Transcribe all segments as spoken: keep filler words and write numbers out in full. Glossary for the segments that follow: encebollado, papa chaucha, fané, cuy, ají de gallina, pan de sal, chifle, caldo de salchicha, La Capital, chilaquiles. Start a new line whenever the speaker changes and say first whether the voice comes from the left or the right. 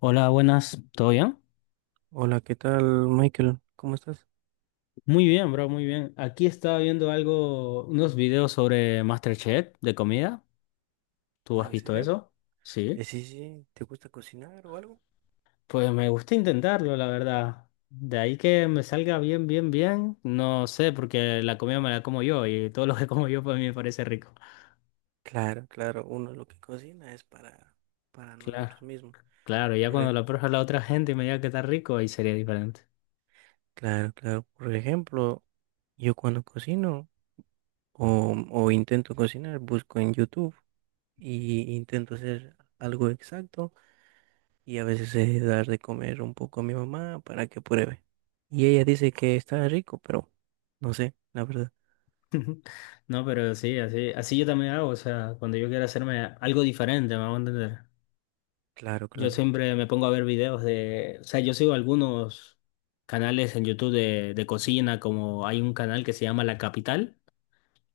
left: Hola, buenas, ¿todo bien?
right: Hola, ¿qué tal, Michael? ¿Cómo estás?
left: Muy bien, bro, muy bien. Aquí estaba viendo algo, unos videos sobre MasterChef de comida. ¿Tú
right: Ah,
left: has
right: ¿en
left: visto
right: serio?
left: eso?
right: Eh,
left: Sí.
right: sí, sí, ¿te gusta cocinar o algo?
left: Pues me gusta intentarlo, la verdad. De ahí que me salga bien, bien, bien. No sé, porque la comida me la como yo y todo lo que como yo para mí me parece rico.
right: Claro, claro, uno lo que cocina es para, para
left: Claro,
right: nosotros mismos.
left: claro, ya
right: Por
left: cuando
right: ej-
left: lo prueba la otra gente y me diga que está rico, ahí sería diferente.
right: claro, claro, por ejemplo, yo cuando cocino o, o intento cocinar, busco en YouTube y intento hacer algo exacto y a veces eh, dar de comer un poco a mi mamá para que pruebe. Y ella dice que está rico, pero no sé, la verdad.
left: No, pero sí, así, así yo también hago, o sea, cuando yo quiero hacerme algo diferente, me hago entender.
right: Claro,
left: Yo
right: claro.
left: siempre me pongo a ver videos de, o sea, yo sigo algunos canales en YouTube de, de cocina, como hay un canal que se llama La Capital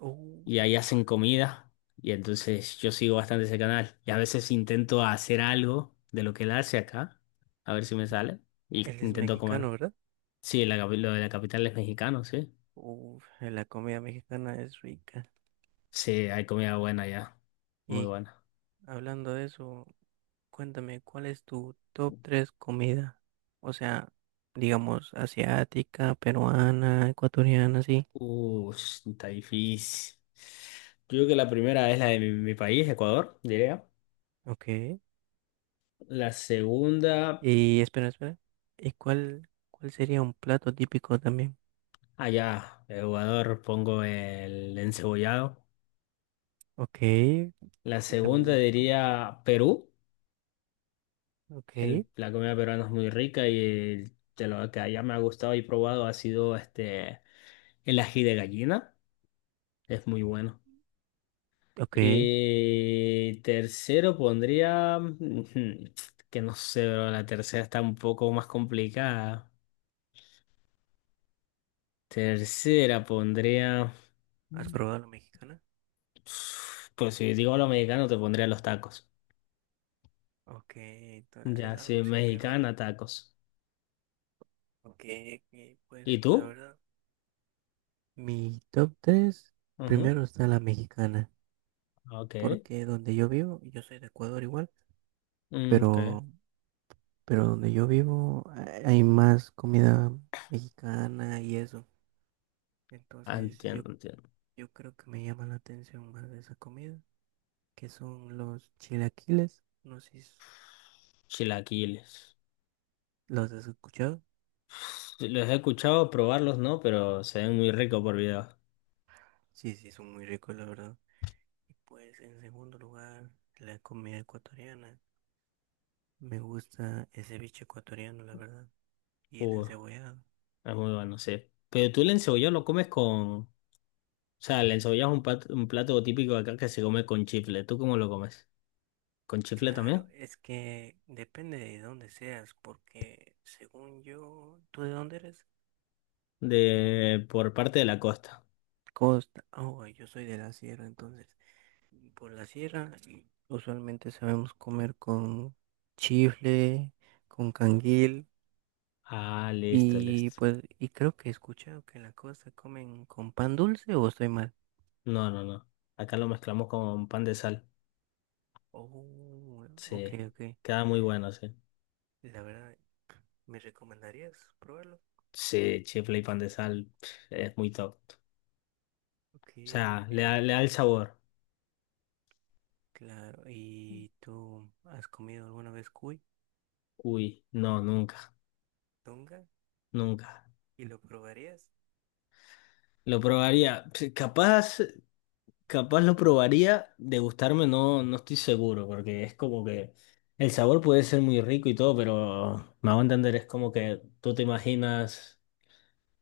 right: Oh,
left: y ahí hacen comida y entonces yo sigo bastante ese canal y a veces intento hacer algo de lo que él hace acá, a ver si me sale y
right: él es
left: intento comer.
right: mexicano, ¿verdad?
left: Sí, la, capi- lo de La Capital es mexicano, sí.
right: Uf, la comida mexicana es rica.
left: Sí, hay comida buena ya, muy
right: Y
left: buena.
right: hablando de eso, cuéntame, ¿cuál es tu top tres comida? O sea, digamos, asiática, peruana, ecuatoriana, sí.
left: Uh, está difícil. Yo creo que la primera es la de mi mi país, Ecuador, diría.
right: Ok.
left: La segunda,
right: Y espera, espera. ¿Y cuál, cuál sería un plato típico también?
left: allá, Ecuador, pongo el encebollado.
right: Ok.
left: La
right: ¿Y también
left: segunda
right: es rico?
left: diría Perú. El-
right: Ok.
left: la comida peruana es muy rica y el- de lo que allá me ha gustado y probado ha sido este, el ají de gallina. Es muy bueno.
right: Ok.
left: Y tercero pondría, ujú, que no sé, bro, la tercera está un poco más complicada. Tercera pondría,
right: ¿Has probado la mexicana?
left: pues si digo lo mexicano, te pondría los tacos.
right: Ok. ta- Es
left: Ya, sí,
right: algo simple, vaya.
left: mexicana, tacos.
right: Ok, ok, pues
left: ¿Y
right: la
left: tú?
right: verdad. Mi top tres,
left: Ajá.
right: primero está la mexicana,
left: Ok.
right: porque donde yo vivo, yo soy de Ecuador igual,
left: Mm, ok.
right: pero, pero donde yo vivo ha- hay más comida mexicana y eso.
left: Ah,
right: Entonces
left: entiendo,
right: yo,
left: entiendo.
right: yo creo que me llama la atención más de esa comida, que son los chilaquiles, no sé si
left: Chilaquiles.
right: los has escuchado.
left: Sí, los he escuchado probarlos, ¿no? Pero se ven muy ricos por video.
right: Sí, sí, son muy ricos, la verdad. Y pues en segundo lugar, la comida ecuatoriana. Me gusta ese bicho ecuatoriano, la verdad, y el
left: Uh,
right: encebollado.
left: es muy bueno, sí. Pero tú el
right: No,
left: encebollado lo comes con... O sea, el encebollado es un pat- un plato típico de acá que se come con chifle. ¿Tú cómo lo comes? ¿Con chifle
right: claro,
left: también?
right: es que depende de dónde seas, porque según yo, ¿tú de dónde eres?
left: De... Por parte de la costa.
right: Costa. Oh, yo soy de la sierra, entonces. Por la sierra, usualmente sabemos comer con chifle, con canguil,
left: Ah, listo,
right: y
left: listo.
right: pues, y creo que he escuchado que en la costa comen con pan dulce, o estoy mal.
left: No, no, no. Acá lo mezclamos con pan de sal.
right: Oh, ok,
left: Sí.
right: ok.
left: Queda muy bueno, sí.
right: La verdad, ¿me recomendarías probarlo?
left: Sí, chifle y pan de sal pf, es muy top. O
right: Ok,
left: sea,
right: ok.
left: le da, le da el sabor.
right: Claro, ¿y tú has comido alguna vez cuy,
left: Uy, no, nunca,
right: tunga?
left: nunca.
right: ¿Y lo probarías?
left: Lo probaría. Pf, capaz, capaz lo probaría. De gustarme no, no estoy seguro, porque es como que el sabor puede ser muy rico y todo, pero me hago entender, es como que tú te imaginas.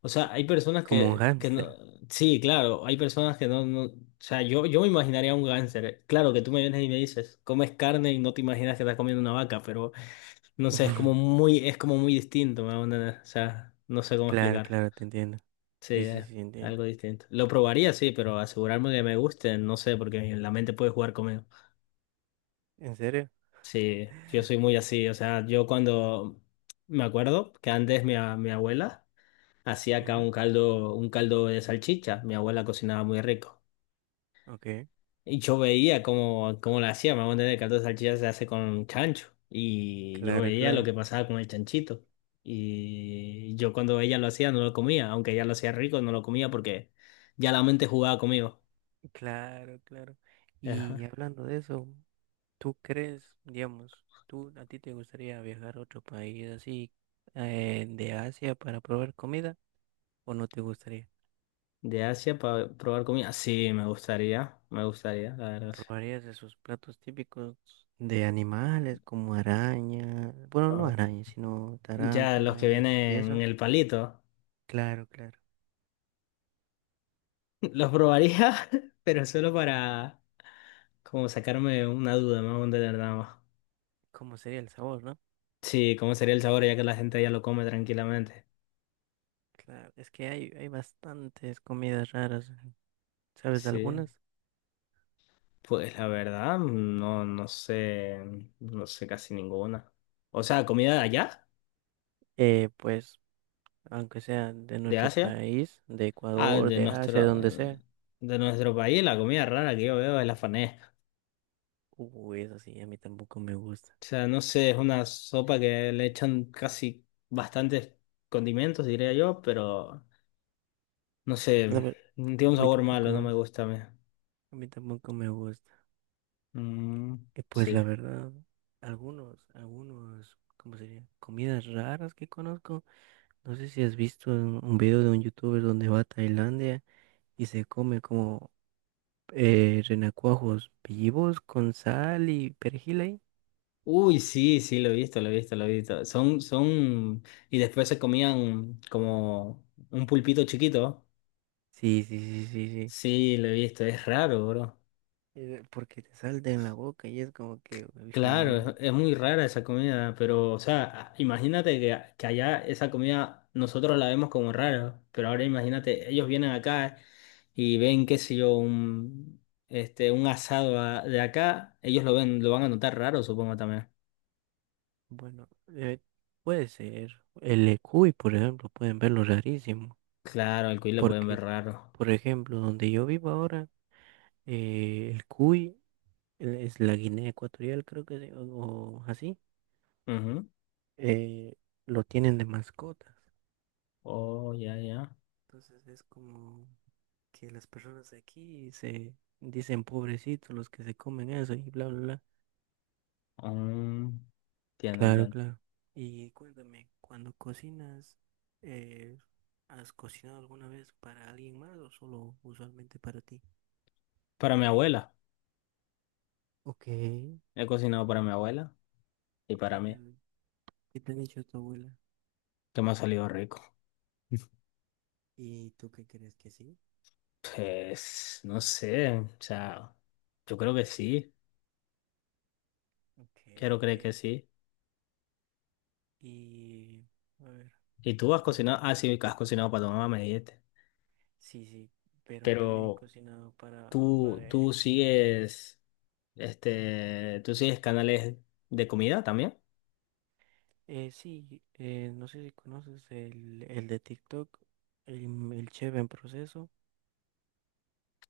left: O sea, hay personas
right: Como un
left: que, que no.
right: hámster.
left: Sí, claro, hay personas que no, no. O sea, yo, yo me imaginaría un gánster. Claro que tú me vienes y me dices, comes carne y no te imaginas que estás comiendo una vaca, pero. No sé, es como muy, es como muy distinto, me onda, o sea, no sé cómo
right: Claro,
left: explicar.
right: claro, te entiendo.
left: Sí,
right: Sí, sí,
left: es
right: sí, entiendo.
left: algo distinto. Lo probaría, sí, pero asegurarme que me guste, no sé, porque la mente puede jugar conmigo.
right: ¿En serio?
left: Sí, yo soy muy
right: Okay.
left: así, o sea, yo cuando me acuerdo que antes mi, a- mi abuela hacía acá
right: Ujú,
left: un caldo, un caldo de salchicha, mi abuela cocinaba muy rico.
right: ok,
left: Y yo veía cómo, cómo la hacía, me voy a entender, el caldo de salchicha se hace con chancho. Y yo
right: claro,
left: veía lo
right: claro.
left: que pasaba con el chanchito. Y yo cuando ella lo hacía no lo comía, aunque ella lo hacía rico, no lo comía porque ya la mente jugaba conmigo.
right: Claro, claro. Y
left: Ajá.
right: hablando de eso, ¿tú crees, digamos, tú a ti te gustaría viajar a otro país así eh, de Asia para probar comida o no te gustaría?
left: De Asia para probar comida. Sí, me gustaría, me gustaría, la verdad. Sí.
right: Probarías de sus platos típicos de animales como arañas, bueno, no
left: Ah,
right: arañas, sino
left: ya los que
right: tarántulas y
left: vienen en
right: eso.
left: el palito,
right: Claro, claro.
left: los probaría, pero solo para como sacarme una duda, me voy a entender nada más.
right: ¿Cómo sería el sabor, no?
left: Sí, cómo sería el sabor ya que la gente ya lo come tranquilamente.
right: Claro, es que hay, hay bastantes comidas raras, ¿sabes? De
left: Sí,
right: algunas,
left: pues la verdad, no, no sé, no sé casi ninguna. O sea, comida de allá,
right: eh, pues, aunque sea de
left: de
right: nuestro
left: Asia,
right: país, de
left: ah,
right: Ecuador,
left: de
right: de Asia, de
left: nuestro,
right: donde sea.
left: de nuestro país, la comida rara que yo veo es la fané.
right: Uy, eso sí, a mí tampoco me gusta.
left: O sea, no sé, es una sopa que le echan casi bastantes condimentos, diría yo, pero no
right: La
left: sé,
right: ver-
left: tiene un
right: a mí
left: sabor
right: tampoco
left: malo,
right: me
left: no me
right: gusta.
left: gusta a mí.
right: A mí tampoco me gusta.
left: Mm,
right: Que pues
left: sí.
right: la verdad, algunos, algunos, ¿cómo sería? Comidas raras que conozco. No sé si has visto un un video de un youtuber donde va a Tailandia y se come como eh, renacuajos vivos con sal y perejil ahí.
left: Uy, sí, sí, lo he visto, lo he visto, lo he visto. Son, son, y después se comían como un pulpito chiquito.
right: Sí, sí, sí, sí, sí.
left: Sí, lo he visto, es raro, bro.
right: Eh, porque te salta en la boca y es como que, uy,
left: Claro,
right: no,
left: es, es muy rara esa comida, pero, o sea, a- imagínate que, que allá esa comida nosotros la vemos como rara, pero ahora imagínate, ellos vienen acá y ven, qué sé yo, un, este, un asado a- de acá, ellos lo ven, lo van a notar raro, supongo también.
right: bueno, eh, puede ser. El cuy, por ejemplo, pueden verlo rarísimo.
left: Claro, al cuy le pueden
right: Porque,
left: ver raro.
right: por ejemplo, donde yo vivo ahora, eh, el cuy, el- es la Guinea Ecuatorial, creo que, se- o, o así,
left: Ujú.
right: eh, lo tienen de mascotas.
left: Oh, ya, ya.
right: Entonces es como que las personas de aquí se dicen pobrecitos los que se comen eso y bla, bla, bla.
left: Mm, entiendo,
right: Claro,
left: entiendo.
right: claro. Y cuéntame, cuando cocinas, eh, ¿has cocinado alguna vez para alguien más o solo usualmente para ti?
left: Para mi abuela.
right: Ok.
left: He cocinado para mi abuela y para
right: ¿Qué
left: mí,
right: tal? ¿Qué te ha dicho tu abuela?
left: que me ha salido rico.
right: ¿Y tú qué crees que sí?
left: Pues, no sé, o sea, yo creo que sí,
right: Ok,
left: quiero
right: ok.
left: creer que sí.
right: Y, a ver,
left: ¿Y tú has
right: ¿cuál?
left: cocinado? Ah, sí, que has cocinado para tu mamá, me dijiste.
right: Sí, sí, pero también he
left: Pero
right: cocinado para
left: tú, tú
right: bareje.
left: sigues, este, tú sigues canales de comida también.
right: Eh, sí, eh, no sé si conoces el, el de TikTok, el, el chef en proceso,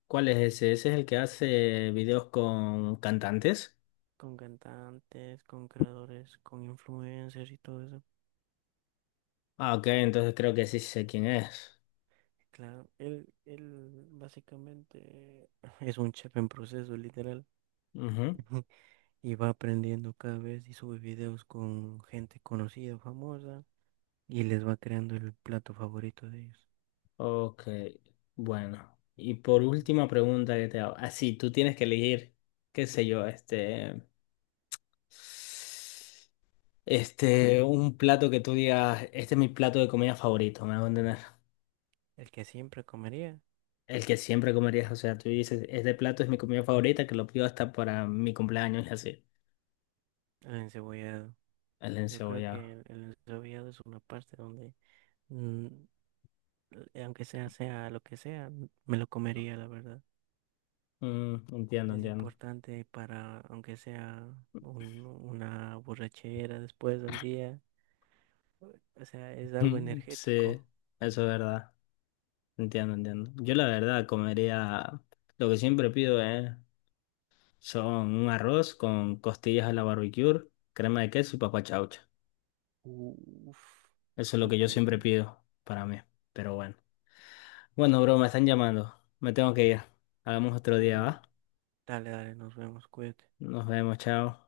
left: ¿Cuál es ese? Ese es el que hace videos con cantantes.
right: con cantantes, con creadores, con influencers y todo eso.
left: Ah, ok, entonces creo que sí sé quién es.
right: Claro, él, él básicamente es un chef en proceso, literal.
left: Ujú.
right: Y va aprendiendo cada vez y sube videos con gente conocida, famosa, y les va creando el plato favorito de ellos.
left: Ok, bueno. Y por última pregunta que te hago. Así, tú tienes que elegir, qué sé yo, este... Este, un plato que tú digas, este es mi plato de comida favorito, me hago entender.
right: El que siempre comería,
left: El que siempre comerías, o sea, tú dices, este plato es mi comida favorita, que lo pido hasta para mi cumpleaños y así.
right: el encebollado.
left: El
right: Yo creo que
left: encebollado.
right: el, el encebollado es una parte donde, mm, eh, aunque sea, sea lo que sea, me lo comería, la verdad.
left: Mm, entiendo,
right: Es
left: entiendo.
right: importante para, aunque sea un- una borrachera después de un día, o sea, es algo
left: Mm, sí,
right: energético.
left: eso es verdad. Entiendo, entiendo. Yo la verdad comería, lo que siempre pido es son un arroz con costillas a la barbecue, crema de queso y papa chaucha.
right: Uf,
left: Eso es lo que
right: ok.
left: yo siempre pido para mí. Pero bueno. Bueno, bro, me están llamando. Me tengo que ir. Hagamos otro día,
right: Oh,
left: ¿va?
right: dale, dale, nos vemos, cuídate.
left: Nos vemos, chao.